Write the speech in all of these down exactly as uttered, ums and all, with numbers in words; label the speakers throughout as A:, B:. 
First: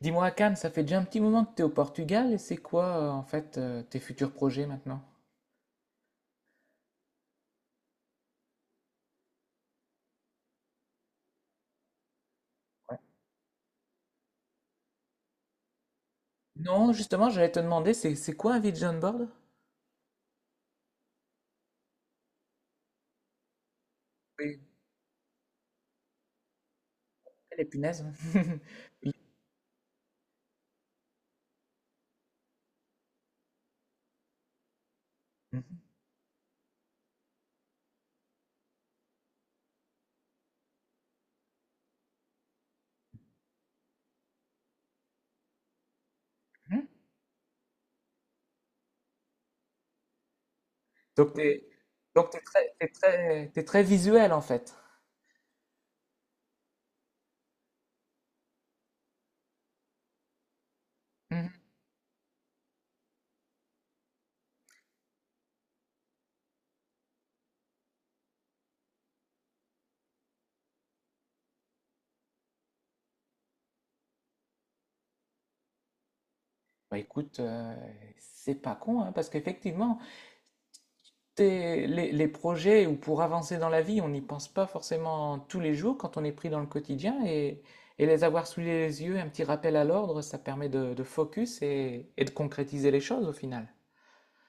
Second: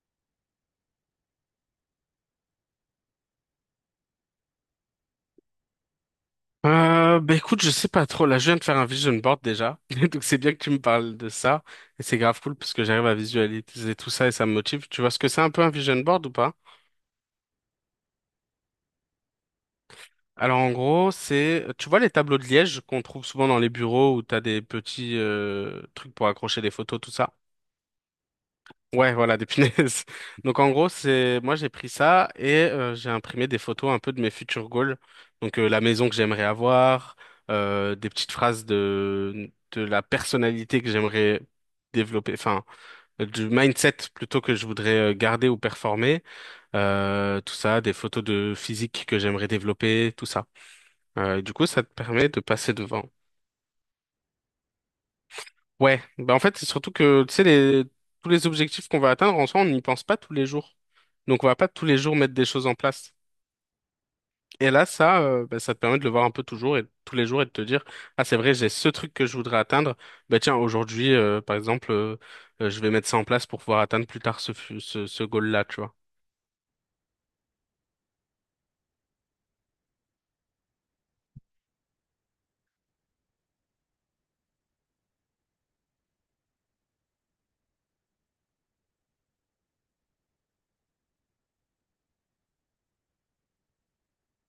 A: Dis-moi, Cannes, ça fait déjà un petit moment que tu es au Portugal et c'est quoi euh, en fait euh, tes futurs projets maintenant?
B: Euh, bah écoute, je sais pas trop. Là, je viens de faire un vision board déjà. Donc c'est bien que tu me parles de ça. Et c'est grave cool parce que
A: Ouais.
B: j'arrive à visualiser tout ça et ça me motive. Tu vois ce que c'est un peu un vision board ou pas?
A: Non, justement, j'allais te demander, c'est c'est quoi un vision board?
B: Alors en gros, c'est, tu vois les tableaux de liège qu'on trouve souvent dans les bureaux où t'as
A: Oui,
B: des petits euh, trucs pour accrocher des photos, tout ça.
A: les punaises. Oui.
B: Ouais, voilà, des punaises. Donc en gros, c'est moi j'ai pris ça et euh, j'ai imprimé des photos un peu de mes futurs goals. Donc euh, la
A: Mhm.
B: maison que j'aimerais avoir, euh, des petites phrases de de la personnalité que j'aimerais développer, enfin euh, du mindset plutôt que je voudrais euh, garder ou performer,
A: Mhm.
B: euh, tout ça, des photos de physique que j'aimerais développer, tout ça.
A: Donc
B: Euh, du coup,
A: t'es
B: ça te permet
A: donc
B: de
A: t'es
B: passer
A: très t'es
B: devant.
A: très t'es très visuel en fait.
B: Ouais, bah en fait, c'est surtout que, tu sais, les... tous les objectifs qu'on va atteindre, en soi, on n'y pense pas tous les jours. Donc, on va
A: Mhm.
B: pas tous les jours mettre des choses en place. Et là, ça, euh, bah, ça te permet de le voir un peu toujours et tous les jours et de te dire, ah, c'est vrai, j'ai ce truc que je voudrais atteindre. Bah, tiens, aujourd'hui, euh, par exemple, euh, euh, je vais mettre ça en place pour pouvoir atteindre plus tard ce, fu- ce, ce goal-là, tu vois.
A: Bah écoute, euh, c'est pas con hein, parce qu'effectivement, tes- les, les projets ou pour avancer dans la vie, on n'y pense pas forcément tous les jours quand on est pris dans le quotidien, et, et les avoir sous les yeux, un petit rappel à l'ordre, ça permet de, de focus et, et de concrétiser les choses au final.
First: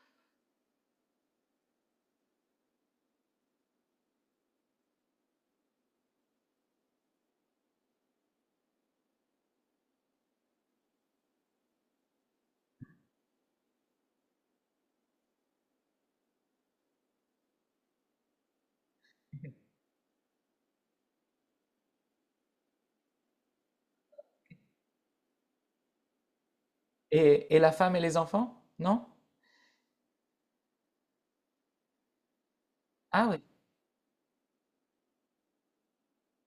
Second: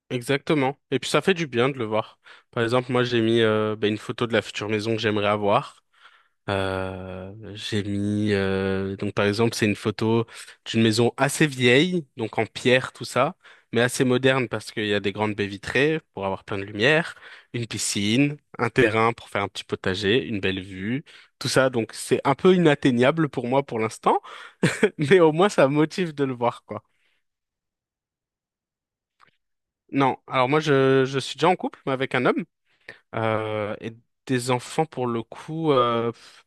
B: Exactement. Et puis ça fait du bien de le voir. Par exemple, moi j'ai mis euh, bah, une photo de la future maison que j'aimerais avoir. Euh, j'ai mis euh, donc par exemple c'est une photo d'une maison assez vieille, donc en pierre tout ça, mais assez moderne parce qu'il y a des grandes baies vitrées pour avoir plein de lumière, une piscine, un terrain pour faire un petit potager, une belle vue, tout ça. Donc c'est un peu inatteignable pour moi pour l'instant, mais au moins ça me motive de le voir quoi.
A: Et, et la femme et les enfants? Non?
B: Non, alors moi je je suis déjà en couple mais avec un homme.
A: Ah oui.
B: Euh, et des enfants, pour le coup, euh, pff,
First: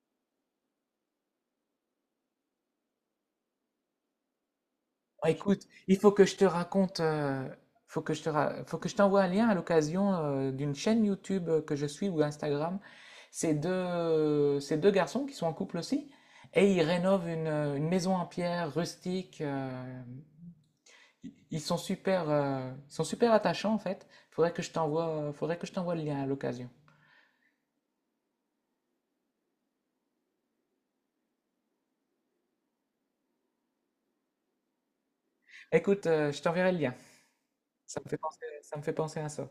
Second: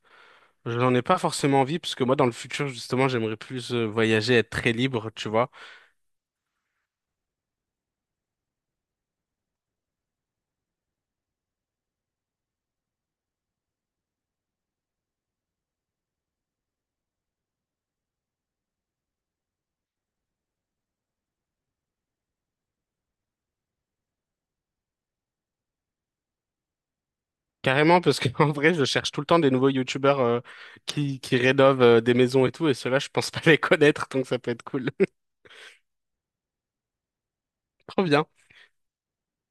B: j'en ai pas forcément envie, parce que moi, dans le futur, justement, j'aimerais plus euh, voyager, être très libre, tu
A: Ah,
B: vois.
A: écoute, il faut que je te raconte. Euh, faut que je te ra- faut que je t'envoie un lien à l'occasion euh, d'une chaîne YouTube euh, que je suis, ou Instagram. C'est deux, c'est deux garçons qui sont en couple aussi et ils rénovent une, euh, une maison en pierre rustique. euh, ils sont super, euh, ils sont super attachants en fait. Faudrait que je t'envoie, faudrait que je t'envoie le lien à l'occasion.
B: Carrément, parce que en vrai, je cherche tout le temps des nouveaux youtubeurs euh, qui, qui rénovent euh, des maisons et tout, et ceux-là, je pense pas les connaître, donc ça peut être cool.
A: Écoute, euh, je t'enverrai le lien. Ça
B: Trop
A: me fait
B: bien.
A: penser, ça me fait penser à ça.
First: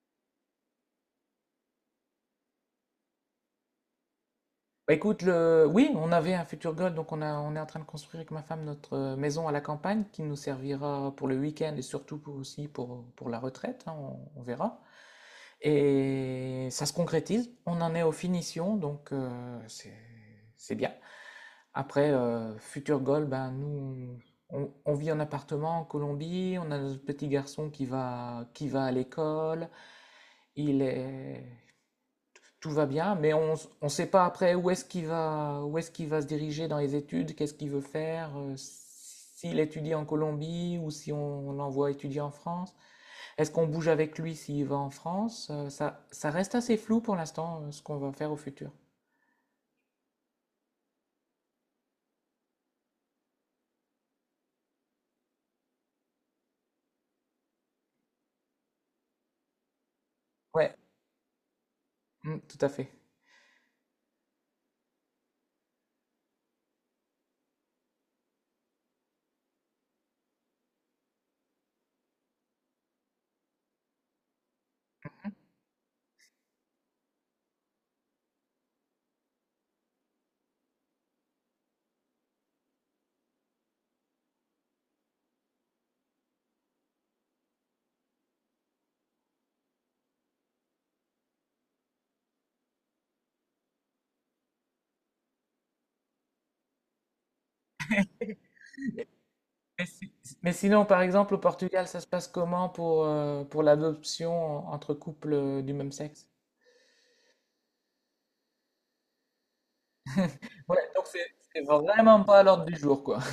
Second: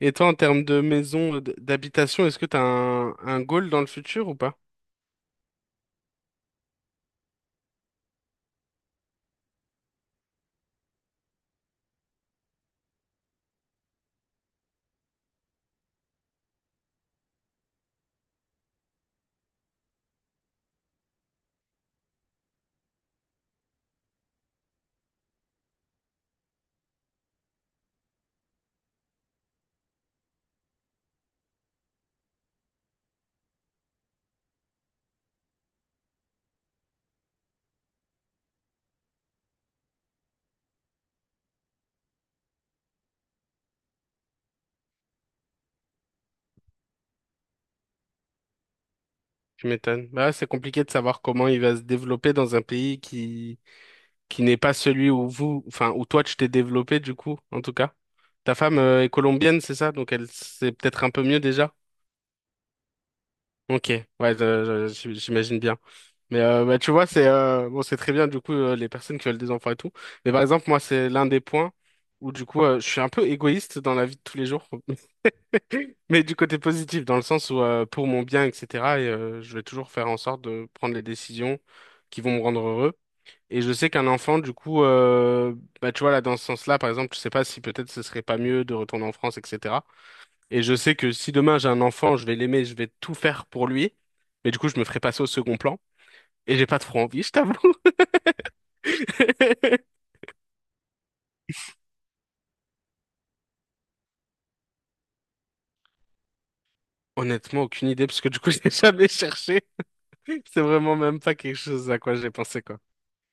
B: Et toi, en termes de maison, euh, d- d'habitation, est-ce que t'as un, un goal dans le futur ou pas?
A: Bah, écoute. Le... oui, on avait un futur goal, donc on a, on est en train de construire avec ma femme notre euh, maison à la campagne, qui nous servira pour le week-end et surtout pour- aussi pour, pour la retraite, hein, on, on verra. Et ça se concrétise, on en est aux finitions, donc euh, c'est, c'est bien. Après, euh, futur goal, ben, nous, on, on vit en appartement en Colombie. On a notre petit garçon qui va, qui va à l'école, il est, tout va bien, mais on ne sait pas après où est-ce qu'il va, où est-ce qu'il va se diriger dans les études, qu'est-ce qu'il veut faire, euh, s'il étudie en Colombie ou si on, on l'envoie étudier en France. Est-ce qu'on bouge avec lui s'il va en France? Euh, ça, ça reste assez flou pour l'instant, euh, ce qu'on va faire au futur.
B: Tu m'étonnes. Bah, ouais, c'est compliqué de savoir comment il va se développer dans un pays qui qui n'est pas celui où vous, enfin, où toi tu t'es développé du coup, en tout cas. Ta femme euh, est colombienne, c'est ça? Donc elle sait
A: Ouais,
B: peut-être un peu mieux déjà.
A: mm, tout à fait.
B: Ok, ouais, je- je- j'imagine bien. Mais euh, bah, tu vois, c'est euh, bon, c'est très bien du coup euh, les personnes qui veulent des enfants et tout. Mais par exemple, moi, c'est l'un des points où du coup, euh, je suis un peu égoïste dans la vie de tous les jours, mais du côté positif, dans le sens où euh, pour mon bien, et cetera. Et euh, je vais toujours faire en sorte de prendre les décisions qui vont me rendre heureux. Et je sais qu'un enfant, du coup, euh, bah, tu vois, là, dans ce sens-là, par exemple, je sais pas si peut-être ce serait pas mieux de retourner en France, et cetera. Et je sais que si demain j'ai un enfant, je vais l'aimer, je vais tout faire pour lui. Mais du coup, je me ferai passer au second plan. Et j'ai pas trop envie, je t'avoue.
A: Mais, si- mais sinon, par exemple, au Portugal, ça se passe comment pour, euh, pour l'adoption entre couples euh, du même sexe?
B: Honnêtement, aucune idée, parce que du coup, j'ai jamais cherché. C'est
A: Ouais,
B: vraiment
A: donc
B: même
A: c'est
B: pas quelque
A: c'est
B: chose à quoi
A: vraiment
B: j'ai
A: pas à
B: pensé,
A: l'ordre du
B: quoi.
A: jour, quoi.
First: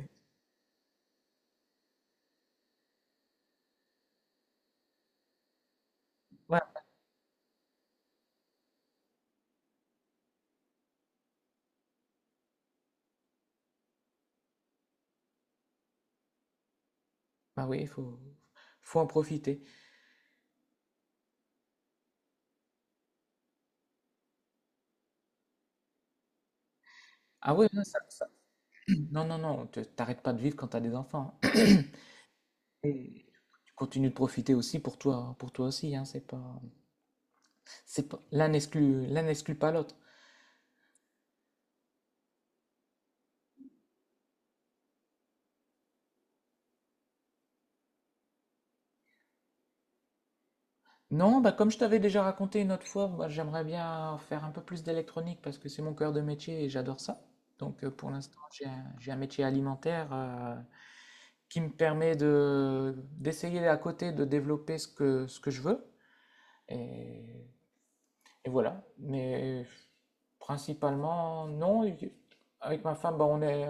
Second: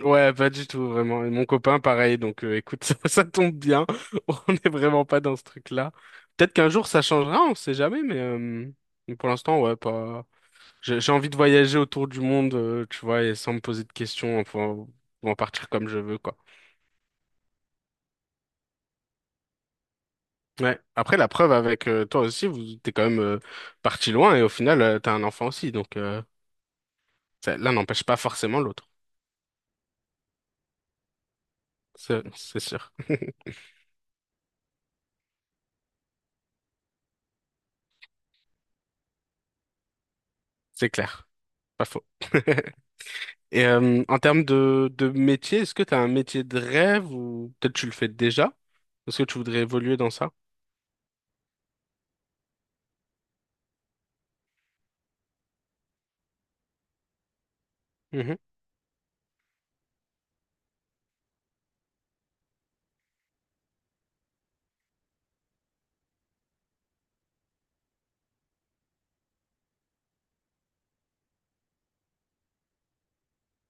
B: Ouais, pas du tout, vraiment. Et mon copain, pareil. Donc, euh, écoute, ça, ça tombe bien. On n'est vraiment pas dans ce truc-là. Peut-être qu'un jour, ça changera, on sait jamais, mais euh, mais pour l'instant, ouais, pas. J'ai j'ai envie de voyager autour du monde, euh, tu vois, et sans me poser de questions, enfin, ou en partir comme je veux, quoi.
A: Bah oui, il faut, faut en profiter.
B: Ouais. Après, la preuve avec euh, toi aussi, vous t'es quand même euh, parti loin, et au final, euh, t'as un enfant aussi, donc euh,
A: Ah
B: ça-
A: oui,
B: l'un
A: non, ça-
B: n'empêche pas
A: ça-
B: forcément l'autre.
A: non, non, non, tu- t'arrêtes pas de vivre quand t'as des enfants.
B: C'est c'est sûr,
A: Et tu continues de profiter aussi pour toi, pour toi aussi, hein. c'est pas, c'est pas, l'un n'exclut, l'un n'exclut pas l'autre.
B: c'est clair, pas faux. Et euh, en termes de, de métier, est-ce que tu as un métier de rêve ou peut-être tu le fais déjà? Est-ce que tu voudrais évoluer dans ça?
A: Non, bah comme je t'avais déjà raconté une autre fois, moi, j'aimerais bien faire un peu plus d'électronique parce que c'est mon cœur de métier et j'adore ça. Donc euh, pour
B: Mhm,
A: l'instant, j'ai un, j'ai un métier alimentaire euh, qui me permet de, d'essayer à côté de développer ce que, ce que je veux. Et Et voilà. Mais principalement, non. y- Avec ma femme, bah, on est,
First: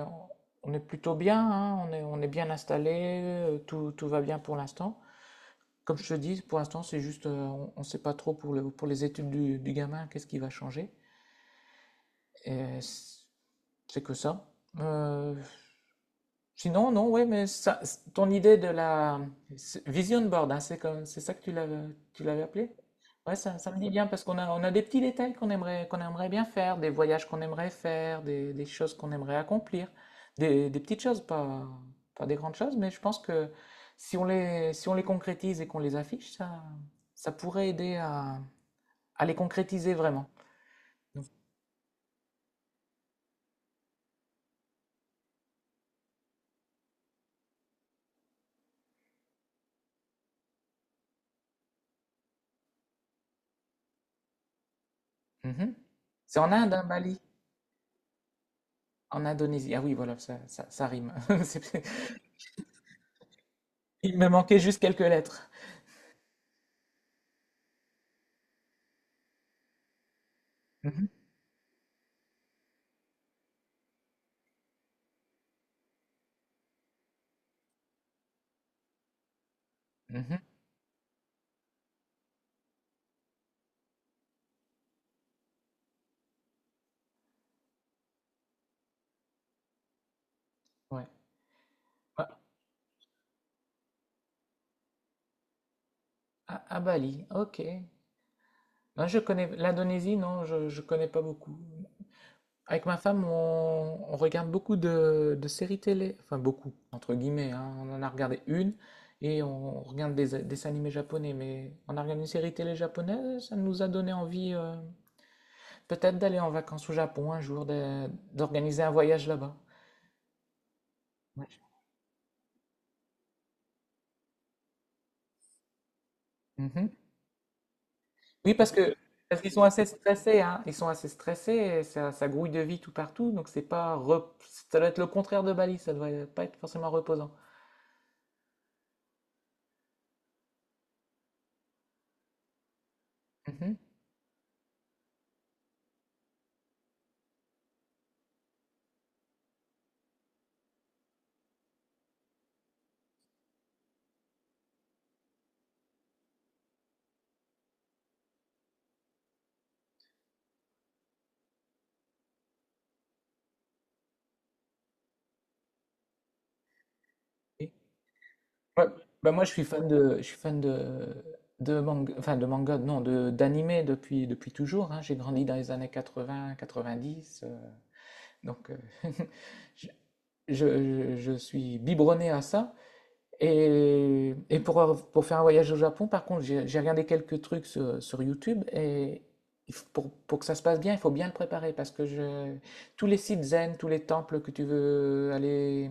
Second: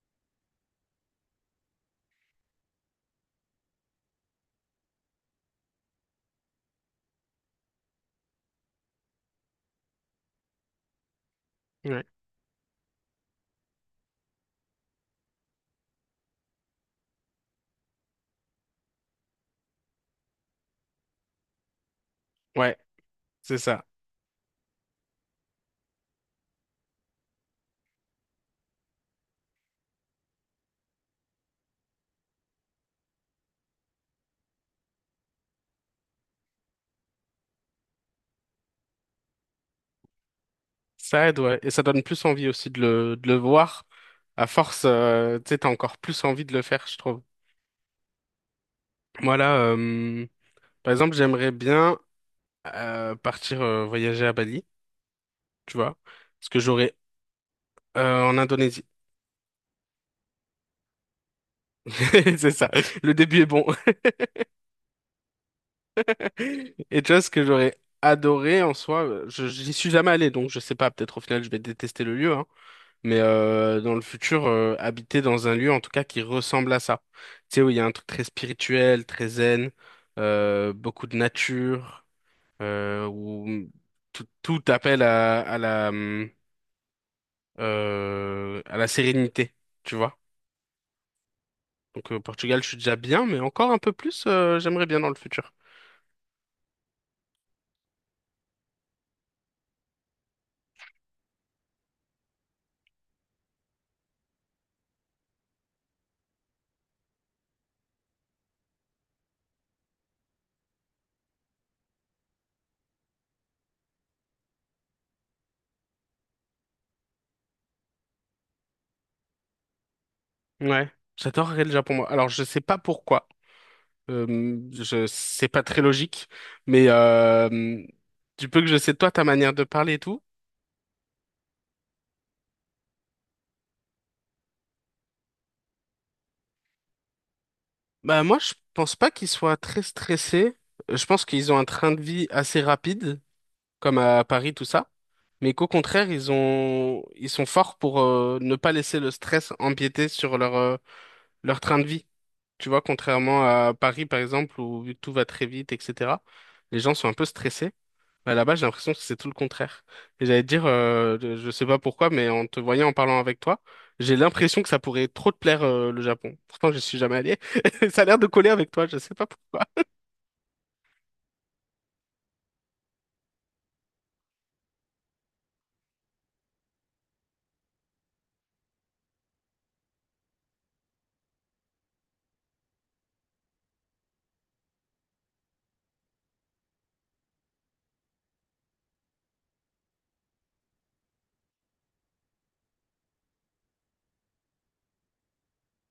A: on est plutôt bien, hein. On est, on est bien installé, euh, tout, tout va bien pour l'instant. Comme je te dis, pour l'instant, c'est juste. Euh, on ne sait pas trop pour le, pour les études du, du gamin, qu'est-ce qui va changer.
B: ouais,
A: Et c'est c'est que ça. Euh, Sinon, non, oui, mais ça- ton idée de la c'est- vision board, hein, c'est comme, c'est ça que tu l'avais, tu l'avais appelé?
B: ouais,
A: Ouais,
B: c'est
A: ça, ça me
B: ça.
A: dit bien parce qu'on a, on a des petits détails qu'on aimerait, qu'on aimerait bien faire, des voyages qu'on aimerait faire, des, des choses qu'on aimerait accomplir, des, des petites choses, pas, pas des grandes choses, mais je pense que si on les, si on les concrétise et qu'on les affiche, ça, ça pourrait aider à, à les concrétiser vraiment. Donc,
B: Ça aide, ouais. Et ça donne plus envie aussi de le, de le voir. À force, euh, tu sais, t'as encore plus envie de le faire, je trouve. Moi, là, euh, par exemple, j'aimerais bien euh, partir euh, voyager à Bali,
A: mhm.
B: tu vois,
A: C'est
B: parce
A: en
B: que
A: Inde, hein,
B: j'aurais
A: Bali,
B: euh, en Indonésie.
A: en Indonésie. Ah oui, voilà, ça, ça, ça rime. C'est-
B: C'est ça. Le début est bon.
A: Il me manquait juste quelques lettres.
B: Et tu vois, ce que j'aurais adoré en soi, euh, je, j'y suis jamais allé, donc je sais pas,
A: Mhm,
B: peut-être au final je vais détester le lieu, hein, mais euh, dans le futur, euh, habiter dans un lieu en tout cas qui ressemble à ça. Tu sais, où il y a un truc très spirituel, très zen,
A: mhm.
B: euh, beaucoup de nature, euh, où tout, tout appelle à, à la, hum, euh, à la sérénité, tu vois.
A: Ouais.
B: Donc, au
A: Ah,
B: Portugal, je suis déjà bien, mais encore un peu plus, euh, j'aimerais bien dans le futur.
A: ah- ah, Bali, ok. Non, je connais l'Indonésie, non, je, je connais pas beaucoup. Avec ma femme, on, on regarde beaucoup de, de séries télé, enfin beaucoup, entre guillemets, hein. On en a regardé une, et on regarde des, des dessins animés japonais, mais on a regardé une série télé japonaise, ça nous a donné envie euh, peut-être d'aller en vacances au Japon un jour, de- d'organiser un voyage là-bas.
B: Ouais,
A: Ouais.
B: j'adorerais le Japon, moi. Alors, je sais pas pourquoi. Euh, je c'est pas très logique,
A: Mhm.
B: mais euh, du
A: Oui,
B: peu que
A: parce
B: je sais
A: que
B: de toi, ta
A: parce qu'ils
B: manière
A: sont
B: de
A: assez
B: parler et tout,
A: stressés, hein. Ils sont assez stressés, et ça, ça grouille de vie tout partout, donc c'est pas rep- ça doit être le contraire de Bali, ça doit pas être forcément reposant.
B: bah moi, je pense pas qu'ils soient très stressés. Je pense qu'ils ont un train de vie assez rapide,
A: Mhm.
B: comme à Paris, tout ça, mais qu'au contraire, ils ont ils sont forts pour euh, ne pas laisser le stress empiéter sur leur euh, leur train de vie. Tu vois, contrairement à Paris, par exemple, où tout va très vite, et cetera. Les gens sont un peu stressés. Bah, là-bas, j'ai l'impression que c'est tout le contraire. Et j'allais te dire, euh, je je sais pas pourquoi, mais en te voyant, en parlant avec toi, j'ai l'impression que ça pourrait trop te plaire, euh, le Japon. Pourtant, je suis jamais allé.
A: Oui.
B: Ça a l'air de coller avec
A: Ouais.
B: toi, je sais pas
A: Bah moi, je suis
B: pourquoi.
A: fan de je suis fan de de manga, enfin de manga, non, de d'animé depuis depuis toujours, hein. J'ai grandi dans les années quatre-vingt, quatre-vingt-dix, euh, donc euh, je, je, je suis biberonné à ça. Et, et pour, pour faire un voyage au Japon, par contre, j'ai j'ai regardé quelques trucs sur, sur YouTube, et il f- pour, pour que ça se passe bien, il faut bien le préparer. Parce que je, tous les sites zen, tous les temples que tu veux aller,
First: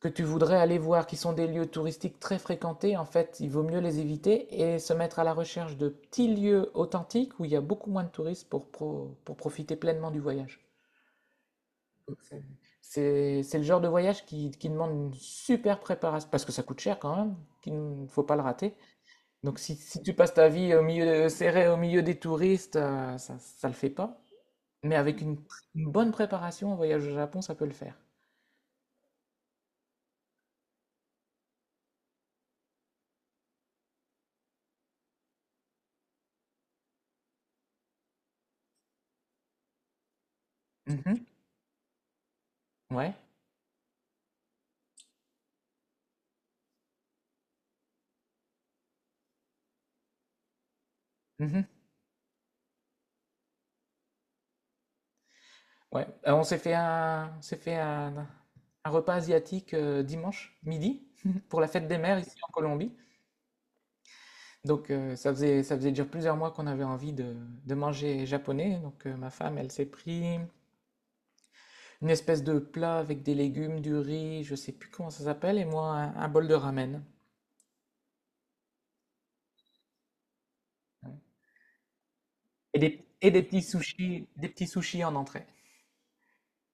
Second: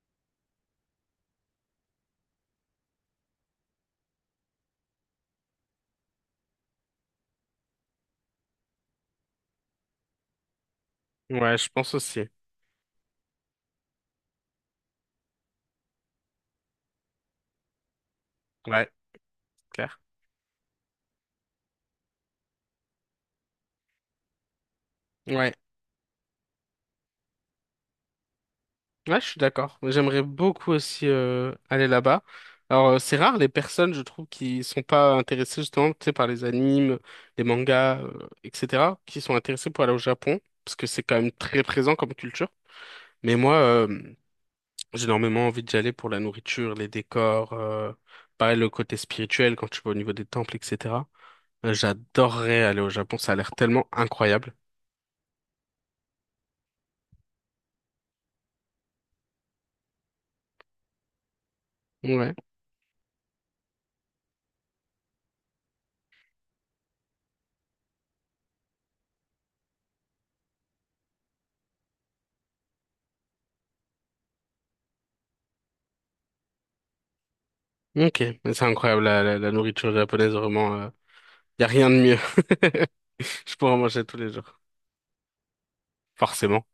A: que tu voudrais aller voir, qui sont des lieux touristiques très fréquentés, en fait, il vaut mieux les éviter et se mettre à la recherche de petits lieux authentiques où il y a beaucoup moins de touristes pour, pro- pour profiter pleinement du voyage.
B: Ouais, je pense aussi.
A: C'est c'est- le genre de voyage qui, qui demande une super préparation, parce que ça coûte cher quand même, qu'il ne faut pas le rater.
B: Ouais,
A: Donc si,
B: clair.
A: si tu passes ta vie au milieu de, serré au milieu des touristes, euh, ça ne le fait pas. Mais avec une,
B: Ouais,
A: une bonne préparation, un voyage au Japon, ça peut le faire.
B: ouais, je suis d'accord. J'aimerais beaucoup aussi euh, aller là-bas. Alors, euh, c'est rare les personnes, je trouve, qui sont pas intéressées justement, tu sais, par les animes, les mangas, euh, et cetera, qui sont intéressées pour aller au Japon, parce que c'est quand
A: Mhm.
B: même très présent comme culture.
A: Ouais.
B: Mais moi, euh, j'ai énormément envie d'y aller pour la nourriture, les décors, euh, pareil le côté spirituel quand tu vas au niveau des temples, et cetera.
A: Mhm.
B: Euh, J'adorerais aller au Japon, ça a l'air tellement incroyable.
A: Ouais. Euh, on s'est fait un, on s'est fait un, un repas asiatique euh, dimanche midi, pour la fête des mères
B: Ouais,
A: ici en Colombie. Donc, heu, ça faisait ça faisait déjà plusieurs mois qu'on avait envie de de manger japonais, donc heu, ma femme, elle s'est pris une espèce de plat avec des légumes, du riz, je sais plus comment ça s'appelle, et moi un un bol de ramen.
B: ok. Mais c'est incroyable, la, la- la nourriture japonaise, vraiment, euh,
A: Ouais,
B: y a rien de mieux.
A: et des et des
B: Je
A: petits
B: pourrais en manger tous
A: sushis
B: les
A: des
B: jours,
A: petits sushis en entrée.
B: forcément.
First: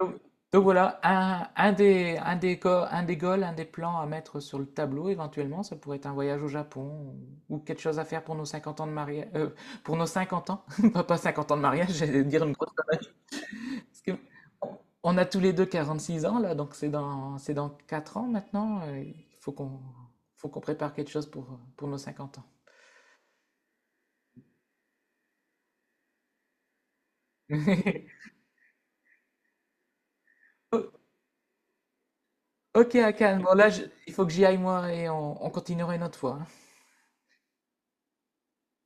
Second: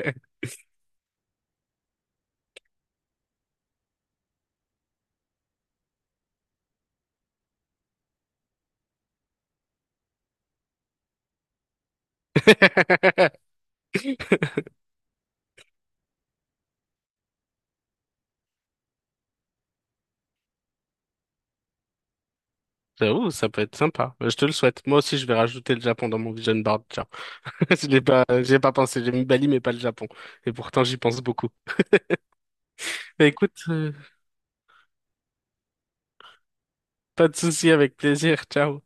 A: Donc donc voilà, un un des un des go un des goals, un des plans à mettre sur le tableau éventuellement, ça pourrait être un voyage au Japon ou ou quelque chose à faire pour nos cinquante ans de mariage, euh, pour nos cinquante ans, pas pas cinquante ans de mariage, j'allais dire une grosse. Parce que on a tous les deux quarante-six ans, là, donc c'est dans, c'est dans quatre ans maintenant. euh, Il faut qu'on faut qu'on prépare quelque chose pour, pour nos cinquante ans.
B: J'avoue, ça peut être sympa. Euh, Je te le souhaite. Moi aussi, je vais rajouter le Japon dans mon vision board. Tiens, je l'ai pas, j'ai pas pensé. J'ai mis Bali, mais pas le Japon. Et pourtant,
A: O-
B: j'y pense beaucoup.
A: Ok,
B: Bah,
A: Hakan, bon
B: écoute,
A: là, je-
B: euh,
A: il faut que j'y aille moi, et on, on continuera une autre fois, hein.
B: pas de souci, avec plaisir. Ciao.